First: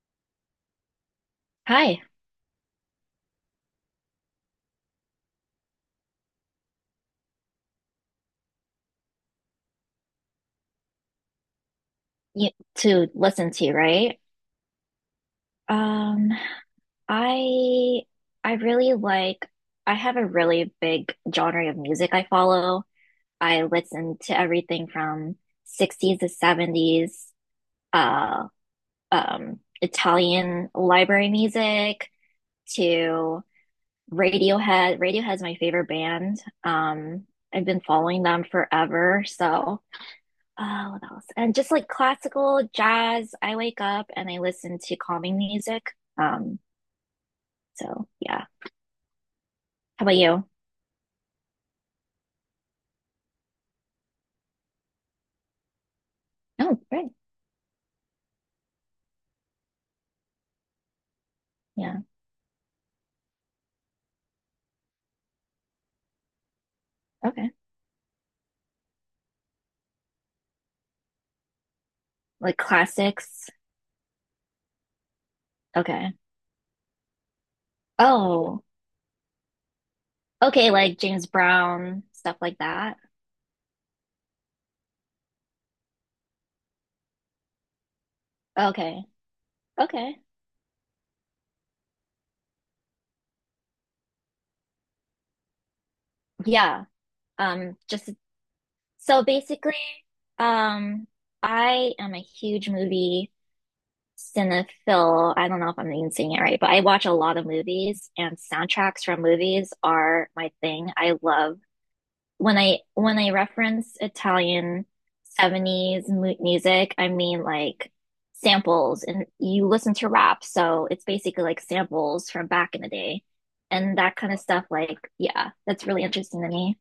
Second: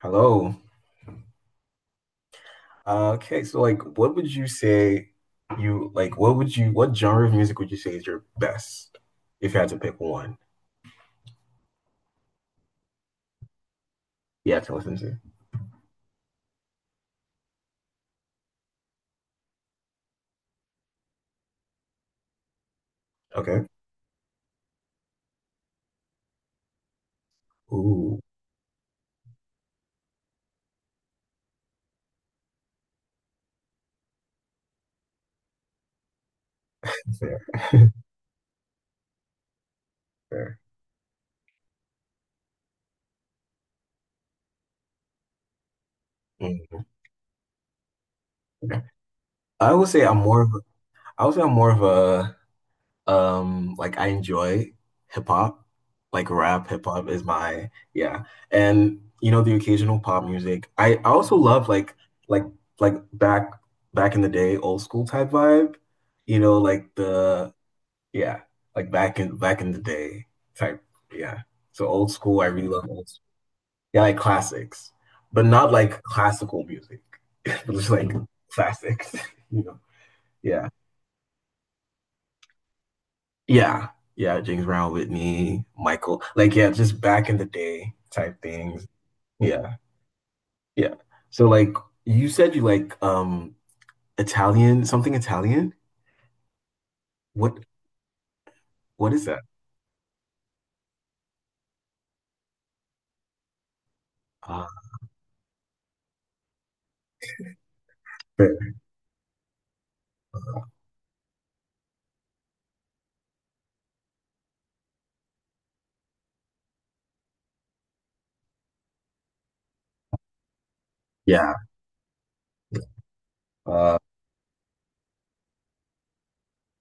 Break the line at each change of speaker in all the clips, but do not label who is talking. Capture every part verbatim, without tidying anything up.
Hello.
Hi,
Uh, okay, so like what would you say you like what would you what genre of music would you say is your best if you had to pick one
you, to listen to, right?
you had to listen to?
Um, I I really like I have a really big genre of music I follow. I
Okay.
listen to everything from sixties to seventies,
Ooh,
uh, um, Italian library music to Radiohead. Radiohead's my favorite band. Um,
fair.
I've been following them forever, so
Fair.
Uh, what else? And just like classical jazz, I wake up and I listen to calming music. Um,
Mm.
so yeah.
I would say
How about
I'm more
you?
of a, I would say I'm more of a Um, like I enjoy hip hop, like rap,
Oh,
hip hop
great.
is my yeah, And you know, the occasional pop music. I, I also love like
Yeah.
like like back back in the day, old school type vibe. You know, like
Okay.
the yeah, like back in back in the day type yeah. So old school, I
Like
really love old school.
classics.
Yeah, like classics, but not like
Okay.
classical music, but just like
Oh,
classics. You know, yeah.
okay. Like James Brown, stuff like that.
Yeah. Yeah, James Brown, Whitney, Michael. Like, yeah, just back in the day type things.
Okay.
Yeah.
Okay.
Yeah. So like you said you like um Italian, something Italian?
Yeah.
What
Um, just
what
so
is that?
basically, um, I am a huge movie
Uh,
cinephile. I don't know if I'm even saying it right, but I watch a lot of movies and
fair.
soundtracks from movies are my thing. I love when I when I reference Italian seventies mu music. I mean, like samples, and you listen to rap, so it's basically
Yeah.
like samples from back in the day.
Uh,
And that kind of stuff, like, yeah, that's really interesting to me.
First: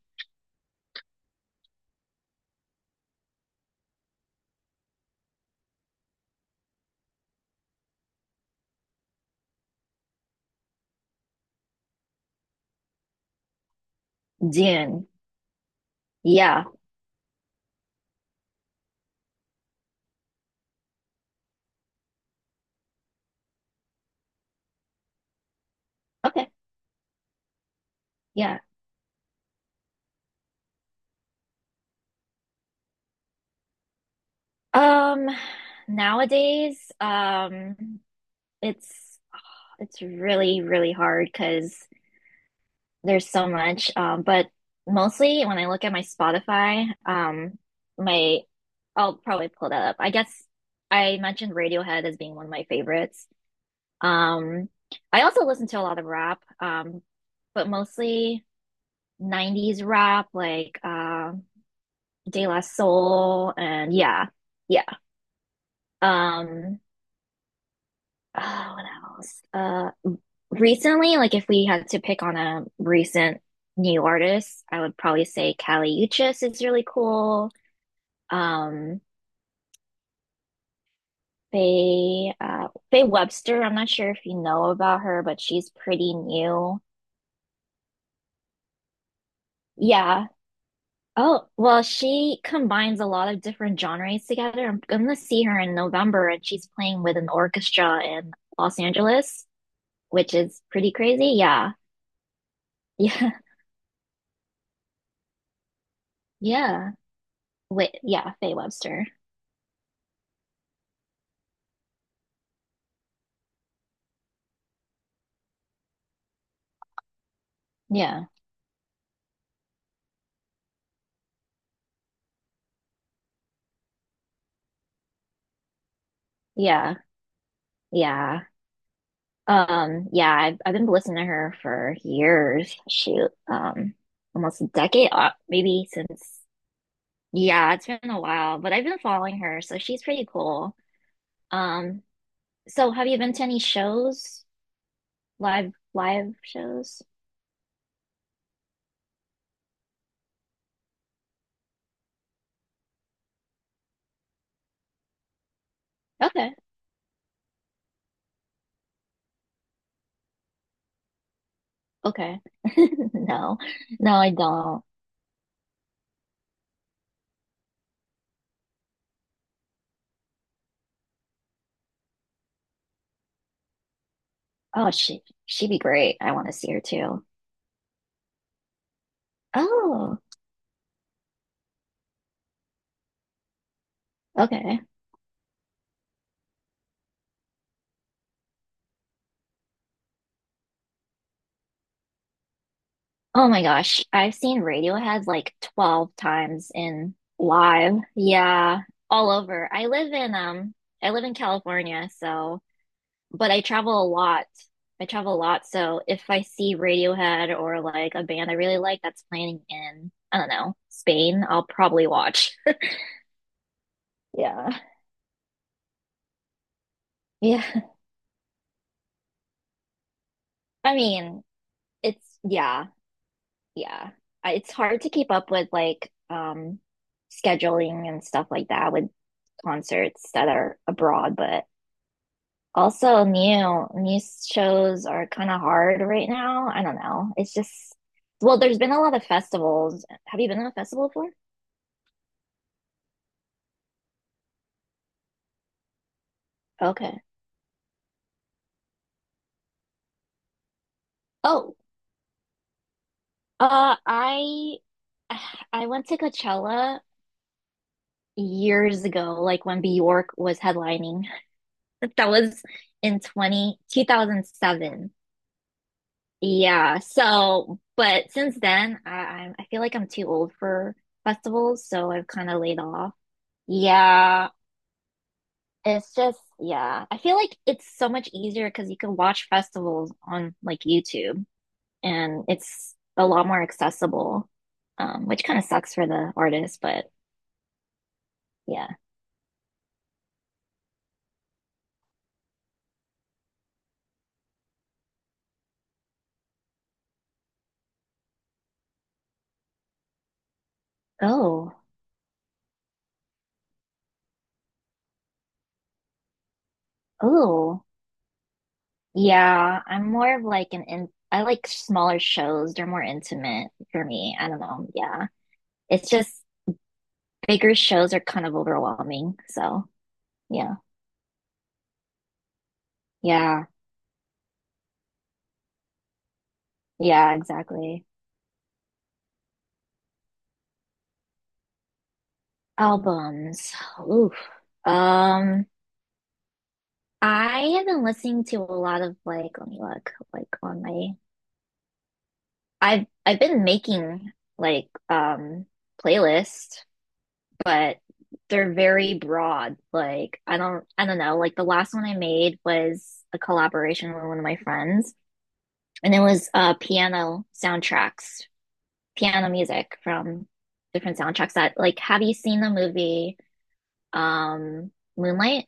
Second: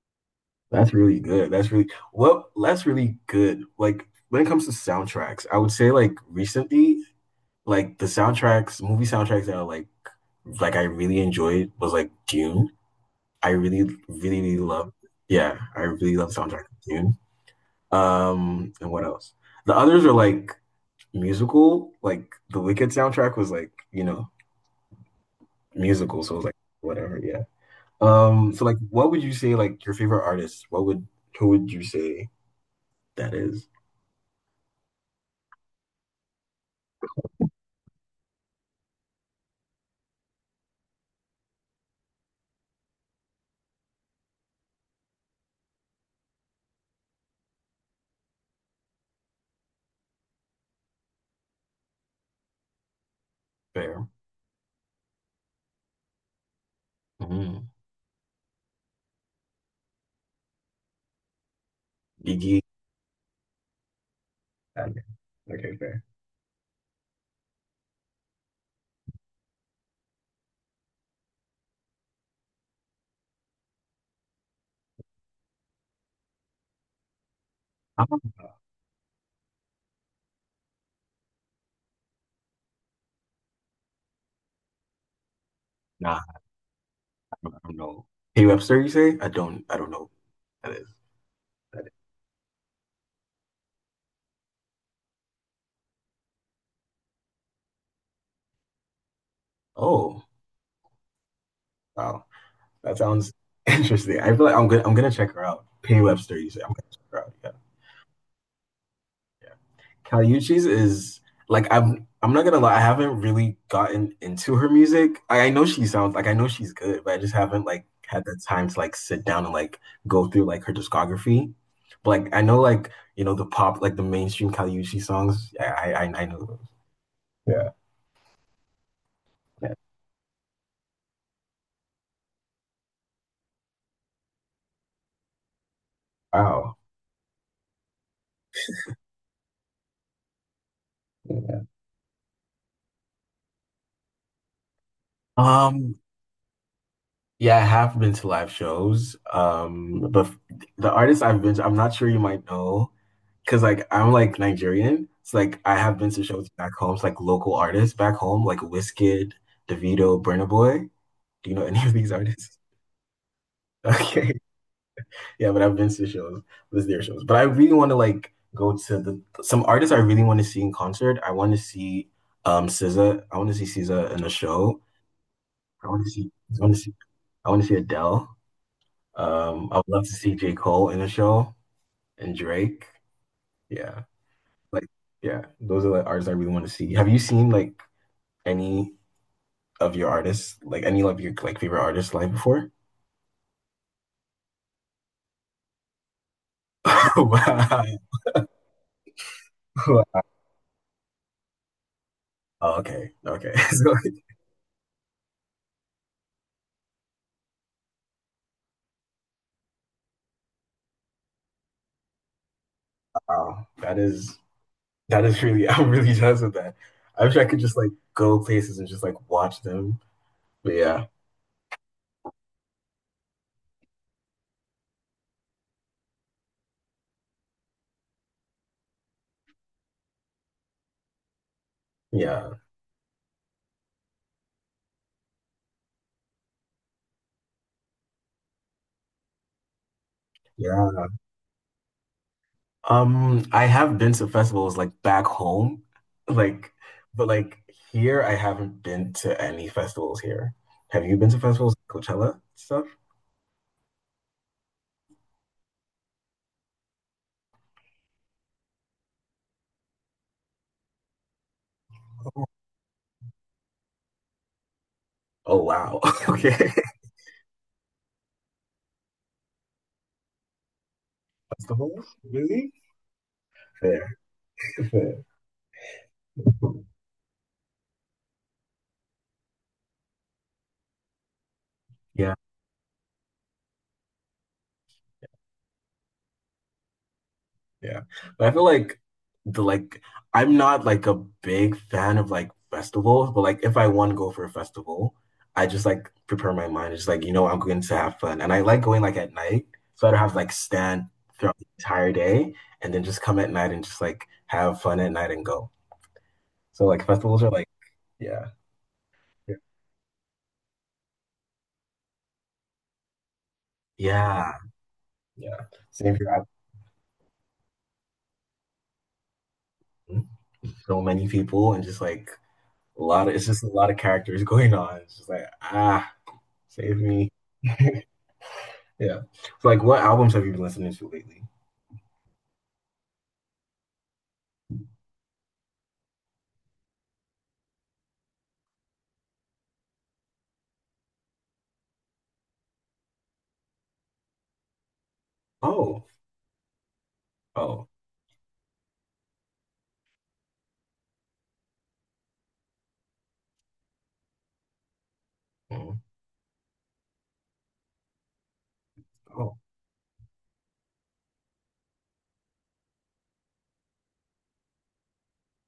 that's really good. That's really well, that's really good. Like when it comes to soundtracks, I would say like recently, like the soundtracks, movie soundtracks that are like like I really enjoyed was like Dune. I really, really, really love
Dune.
yeah, I really love soundtrack
Yeah.
of Dune. Um, and what else? The others are like musical. Like the Wicked soundtrack was like, you know, musical, so it was
Okay.
like whatever, yeah. Um,
Yeah.
so like what would you say like your favorite artist? What would who would you say that is?
Um, nowadays, um, it's it's really, really hard because there's so much. Um, but mostly when I look at my Spotify, um, my I'll probably pull that up. I guess I mentioned Radiohead as being one of my favorites.
Fair.
Um, I also listen to a lot of rap, um,
Mm-hmm.
but mostly nineties rap, like uh, De La
Gigi.
Soul, and yeah, yeah.
Okay, Okay, Fair.
Um, Oh, what else? Uh, recently, like if we had to pick on a recent new artist, I would probably say Kali Uchis is really cool.
I don't,
Um, Faye, uh, Faye Webster, I'm not sure if you know about her, but she's pretty
nah, I
new.
don't, I don't know. Hey Webster, you say? I don't I don't know who
Yeah.
that is.
Oh, well,
That is.
she combines a lot of different genres together. I'm gonna see her in November, and she's playing with an orchestra in Los Angeles,
Oh,
which is pretty crazy. Yeah.
wow. That
Yeah.
sounds interesting. I feel like I'm gonna I'm gonna check her out. Pay Webster, you say I'm gonna
Yeah.
check her out. Yeah.
Wait, yeah, Faye Webster.
Yeah. Caliucci's is like I'm I'm not gonna lie, I haven't really gotten into her music. I, I know she sounds like I know she's good, but I just haven't like had
Yeah,
the time to like sit down and like go through like her discography. But like I know like you know the pop like the mainstream Caliucci songs. I I I I know those.
yeah,
Yeah.
yeah.
Yeah.
Um, yeah, I've I've been listening to her for years. Shoot, um, almost a decade, uh, maybe since.
Wow.
Yeah, it's been a while, but I've been following her, so she's pretty cool. Um, so have you been to any shows, live
Um,
live shows?
yeah, I have been to live shows. Um, but f- the artists I've been to, I'm not sure you might know, because like I'm like Nigerian. It's like I have been to shows
Okay,
back home. It's like local artists back home, like Wizkid, Davido, Burna Boy. Do you know any of these
okay.
artists?
No, no, I
Okay.
don't.
Yeah, but I've been to shows, was their shows. But I really want to like go to the some artists I really want to see in concert. I want to see um SZA. I want to see SZA in a show.
Oh, she she'd be
I want to
great.
see
I want to
I
see
want to
her
see
too.
I want to see Adele. Um, I would love to
Oh,
see J. Cole in a show and Drake. Yeah.
okay.
Like, yeah, those are like artists I really want to see. Have you seen like any of your artists, like any of your like favorite artists live before?
Oh my gosh, I've seen Radiohead like twelve times in
Wow.
live. Yeah, all over. I live
Wow.
in um I live in California, so
Oh, okay.
but
Okay.
I
So,
travel a lot. I travel a lot, so if I see Radiohead or like a band I really like that's playing in, I don't know, Spain, I'll probably watch.
wow. That is
Yeah.
that is really I'm really jazzed with that. I wish I could just like
Yeah.
go places and just like watch them. But
I
yeah,
mean, it's yeah, yeah. I- It's hard to keep up with like um scheduling and stuff like that with concerts that are abroad, but
yeah,
also new new shows are kind of hard right now. I don't know. It's just well, there's been a lot of festivals. Have you been to a
yeah.
festival before?
Um, I have been to festivals like back home, like,
Okay.
but like here, I haven't been to any festivals here. Have you been to festivals,
Oh,
like Coachella stuff?
uh, I I went to Coachella years ago, like when Bjork was headlining. That was in twenty two thousand seven.
Oh wow. Okay.
Yeah. So, but since then, I, I'm I feel like I'm too old for festivals, so
Festivals?
I've kind of
Really?
laid off.
Fair,
Yeah,
fair.
it's just yeah. I feel like it's so much easier because you can watch festivals on like YouTube,
Yeah.
and it's a lot more accessible, um, which kind of sucks for the artist, but
Yeah. But I feel
yeah.
like the like I'm not like a big fan of like festivals, but like if I want to go for a festival, I just like prepare my mind. It's like, you know, I'm going to have fun. And I like going like at night. So I don't have to like stand throughout the
Oh,
entire day and then just come at night and just like have fun at night and go. So like festivals are like,
oh,
yeah.
yeah. I'm more of like an in I like smaller shows. They're more intimate for me. I
Yeah.
don't know. Yeah.
Yeah.
It's
Same
just
here. I've
bigger shows are kind of overwhelming. So yeah,
so many people and just like a lot of it's just
yeah,
a lot of characters going on. It's just like, ah, save me.
yeah, exactly.
Yeah. So, like, what albums have you been listening to lately?
Albums. Oof. Um, I have been listening to a lot of like, let me look, like on my, I've I've been making like um
Oh,
playlists,
oh,
but they're very broad. Like I don't I don't know. Like the last one I made was a collaboration with one of my friends,
mm,
and it was uh piano soundtracks, piano
oh.
music from different soundtracks that like have you seen the movie um Moonlight?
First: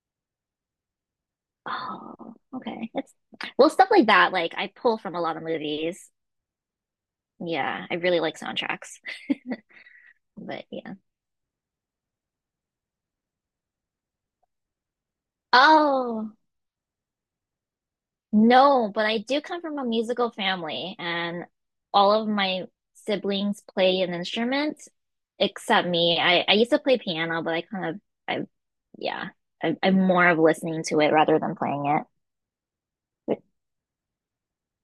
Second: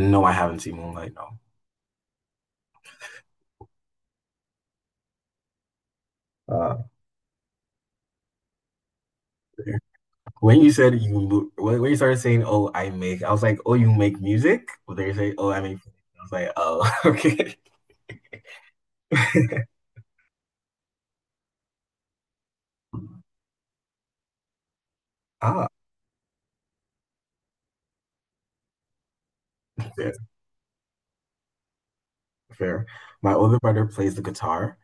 No, I haven't seen Moonlight. No.
Oh, okay. It's well, stuff like that, like I pull from a lot of movies.
Uh,
Yeah, I really like soundtracks.
when
But
you
yeah.
said you, mo- when, when you started saying, "Oh, I make," I was like, "Oh, you make music?" But then you say, "Oh, I make," I was
Oh,
like, "Oh, okay."
no, but I do come from a musical family, and all of my siblings play an instrument
Ah,
except me. I, I used to play piano, but I kind of I yeah, I, I'm
yeah,
more of listening to it rather than playing it.
fair. My
But
older brother plays the guitar,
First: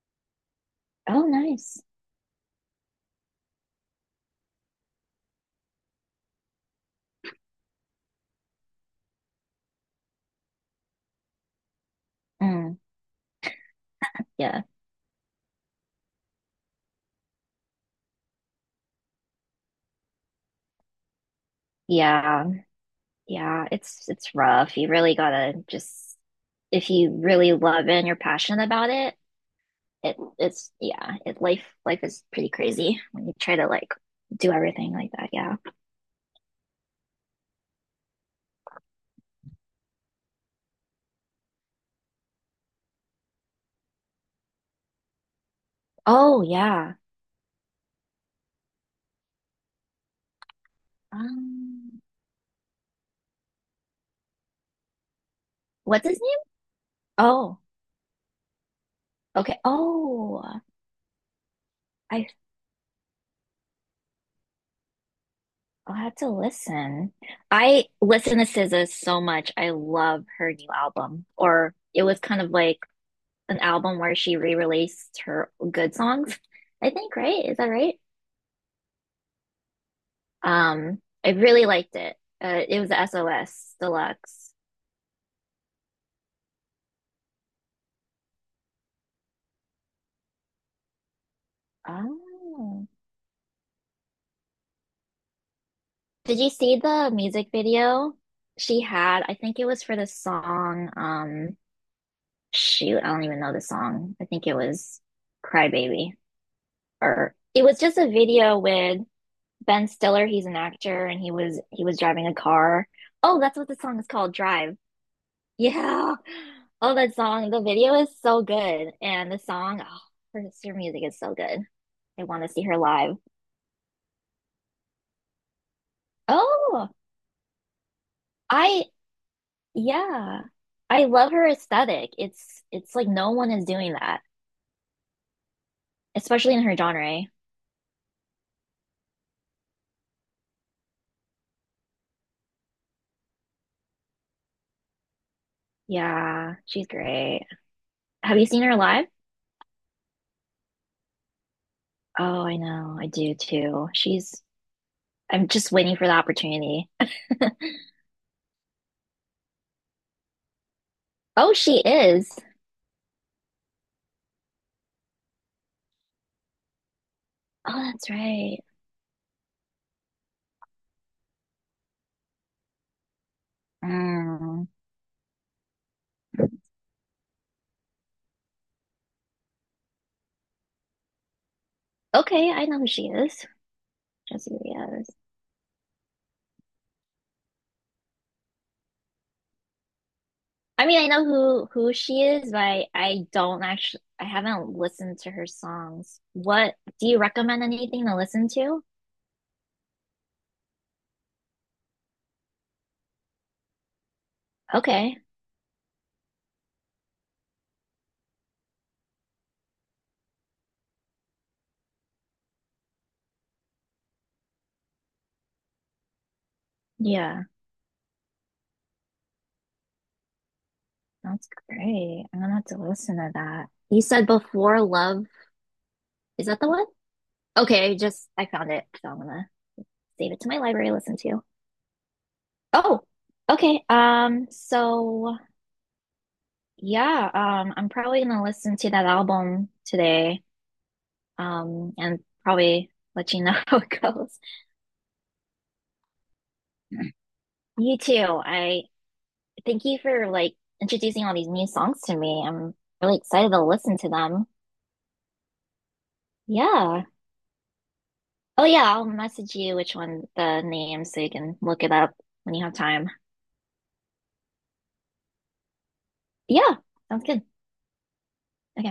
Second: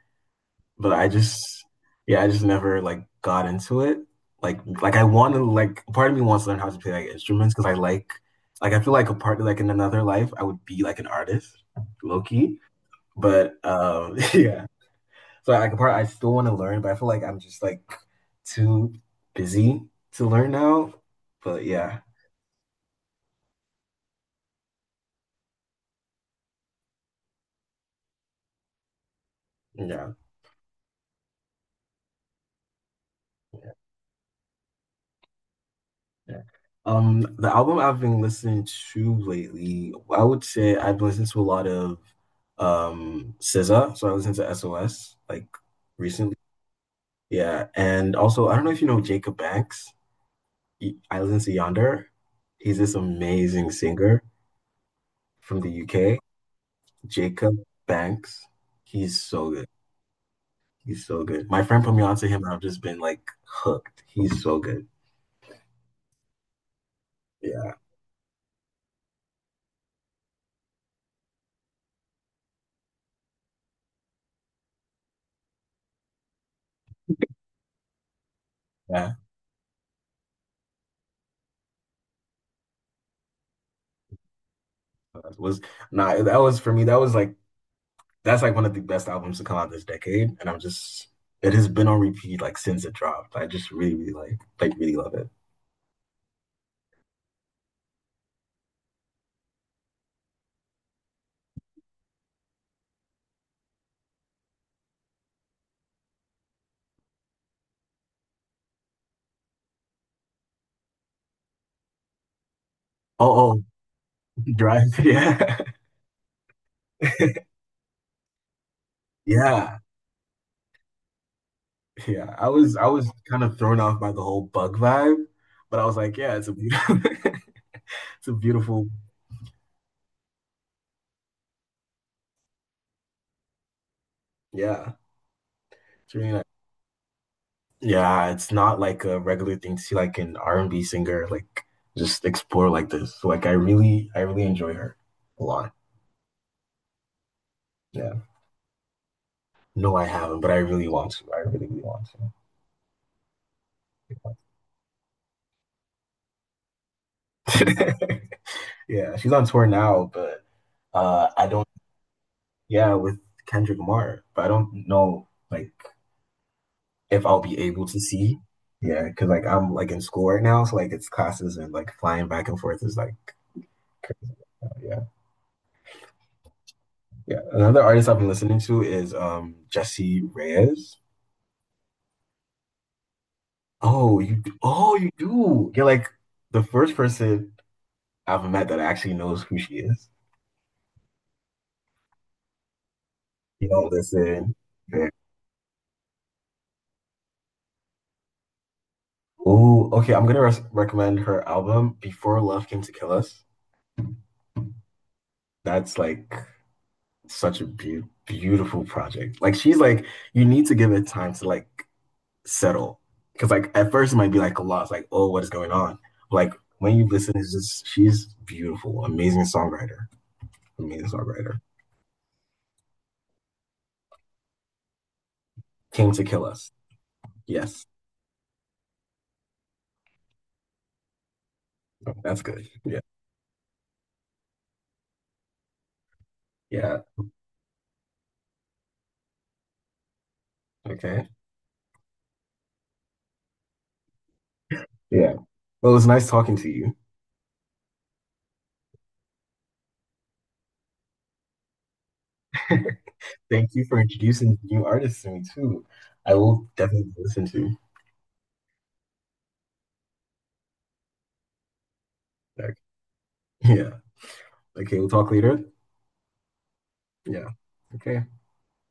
but I
oh,
just
nice.
yeah, I just never like got into it. Like like I want to like part of me wants to learn how to play like instruments because I like like I feel like a part like in another life I would be like an artist, low key.
Mm,
But um
yeah.
yeah. So like a part I still want to learn, but I feel like I'm just like too busy to learn now. But yeah.
Yeah. Yeah, it's it's rough. You really gotta just if you really love it and you're passionate about it,
Yeah.
it it's yeah, it life life is pretty crazy when you try to like do everything like that. Yeah.
Yeah. Um, the album I've been listening to lately, I would say I've been listening to a lot of um SZA, so I listened to S O S like recently.
Oh yeah.
Yeah, and also I don't know if you know Jacob Banks. He- I listen to
Um,
Yonder. He's this amazing singer from the
what's
U K.
his name?
Jacob
Oh,
Banks. He's so
okay.
good.
Oh,
He's so good. My friend put me onto
I
him, and I've just been like hooked. He's so good.
I'll have to listen.
Yeah,
I listen to S Z A so much. I love her new album. Or it was kind of like an album where she re-released her good songs, I think, right? Is that right?
yeah.
Um, I really liked it. Uh, it was the S O S Deluxe.
That was nah. That was for me. That was like that's like one of the best albums to come out this decade, and I'm just it has been on repeat like since
Oh.
it dropped. I just really, really like like really love it.
Did you see the music video she had? I think it was for the song, um, shoot, I don't even know the song. I think it was Cry Baby, or it was just a video with Ben Stiller. He's an actor, and he was he was driving a car. Oh, that's
Oh,
what the song is called,
oh,
Drive.
Drive, yeah,
Yeah. Oh, that song. The video is so good. And the
yeah,
song, oh, her, her music is so good. I
yeah.
want
I
to see
was
her
I was
live.
kind of thrown off by the whole bug vibe, but I was like, yeah, it's a
Oh,
beautiful, it's a
I
beautiful,
yeah. I love her aesthetic. It's it's like no one is doing that,
yeah, it's really nice.
especially in her genre.
Yeah, it's not like a regular thing to see like an R and B singer like just explore like this. So, like I really, I really enjoy her a lot.
Yeah, she's great.
Yeah,
Have you seen her live?
no, I haven't, but I really want to. I really, really want
Oh, I know. I do too.
to.
She's I'm just waiting for the opportunity.
Yeah, she's on tour now, but uh I
Oh,
don't
she is.
yeah, with Kendrick Lamar, but I don't know like if I'll be
Oh,
able to
that's
see.
right.
Yeah, because like I'm like in school right now, so like it's classes and like flying back and forth is like crazy.
Mm.
Yeah, yeah. Another artist I've been listening to is um Jesse Reyes.
Okay, I know who she is.
Oh, you d-
Jessica
oh
Biel.
you do. You're like the first person I've met that actually knows who she is.
I mean, I know who who she is, but I, I don't
You don't
actually I
listen.
haven't
Yeah.
listened to her songs. What do you recommend? Anything to listen to?
Oh, okay. I'm gonna res recommend her album Before Love Came to Kill Us.
Okay.
That's like such a be beautiful project. Like she's like, you need to give it time to like settle, because like at first it might be like a loss. Like oh, what is going on? Like when you listen,
Yeah,
it's just she's beautiful, amazing songwriter, amazing
that's
songwriter.
great. I'm gonna have to listen to that. You said Before Love.
Came to Kill
Is that the
Us.
one?
Yes,
Okay, I just I found it, so I'm gonna save it to my library, listen to.
that's good. Yeah,
Oh, okay. Um, so
yeah.
yeah, um, I'm probably gonna listen to that album today,
Okay,
um, and probably let you know how it goes.
yeah. Well, it's nice talking to you.
You too. I Thank you for like introducing all these new songs to me. I'm really excited to
Thank you
listen
for
to them.
introducing new artists to me too. I will
Yeah.
definitely listen to.
Oh yeah, I'll message you which one the name so you can look it up when you
Like,
have time.
yeah. Okay, we'll talk later.
Yeah, sounds good.
Yeah. Okay.
Okay.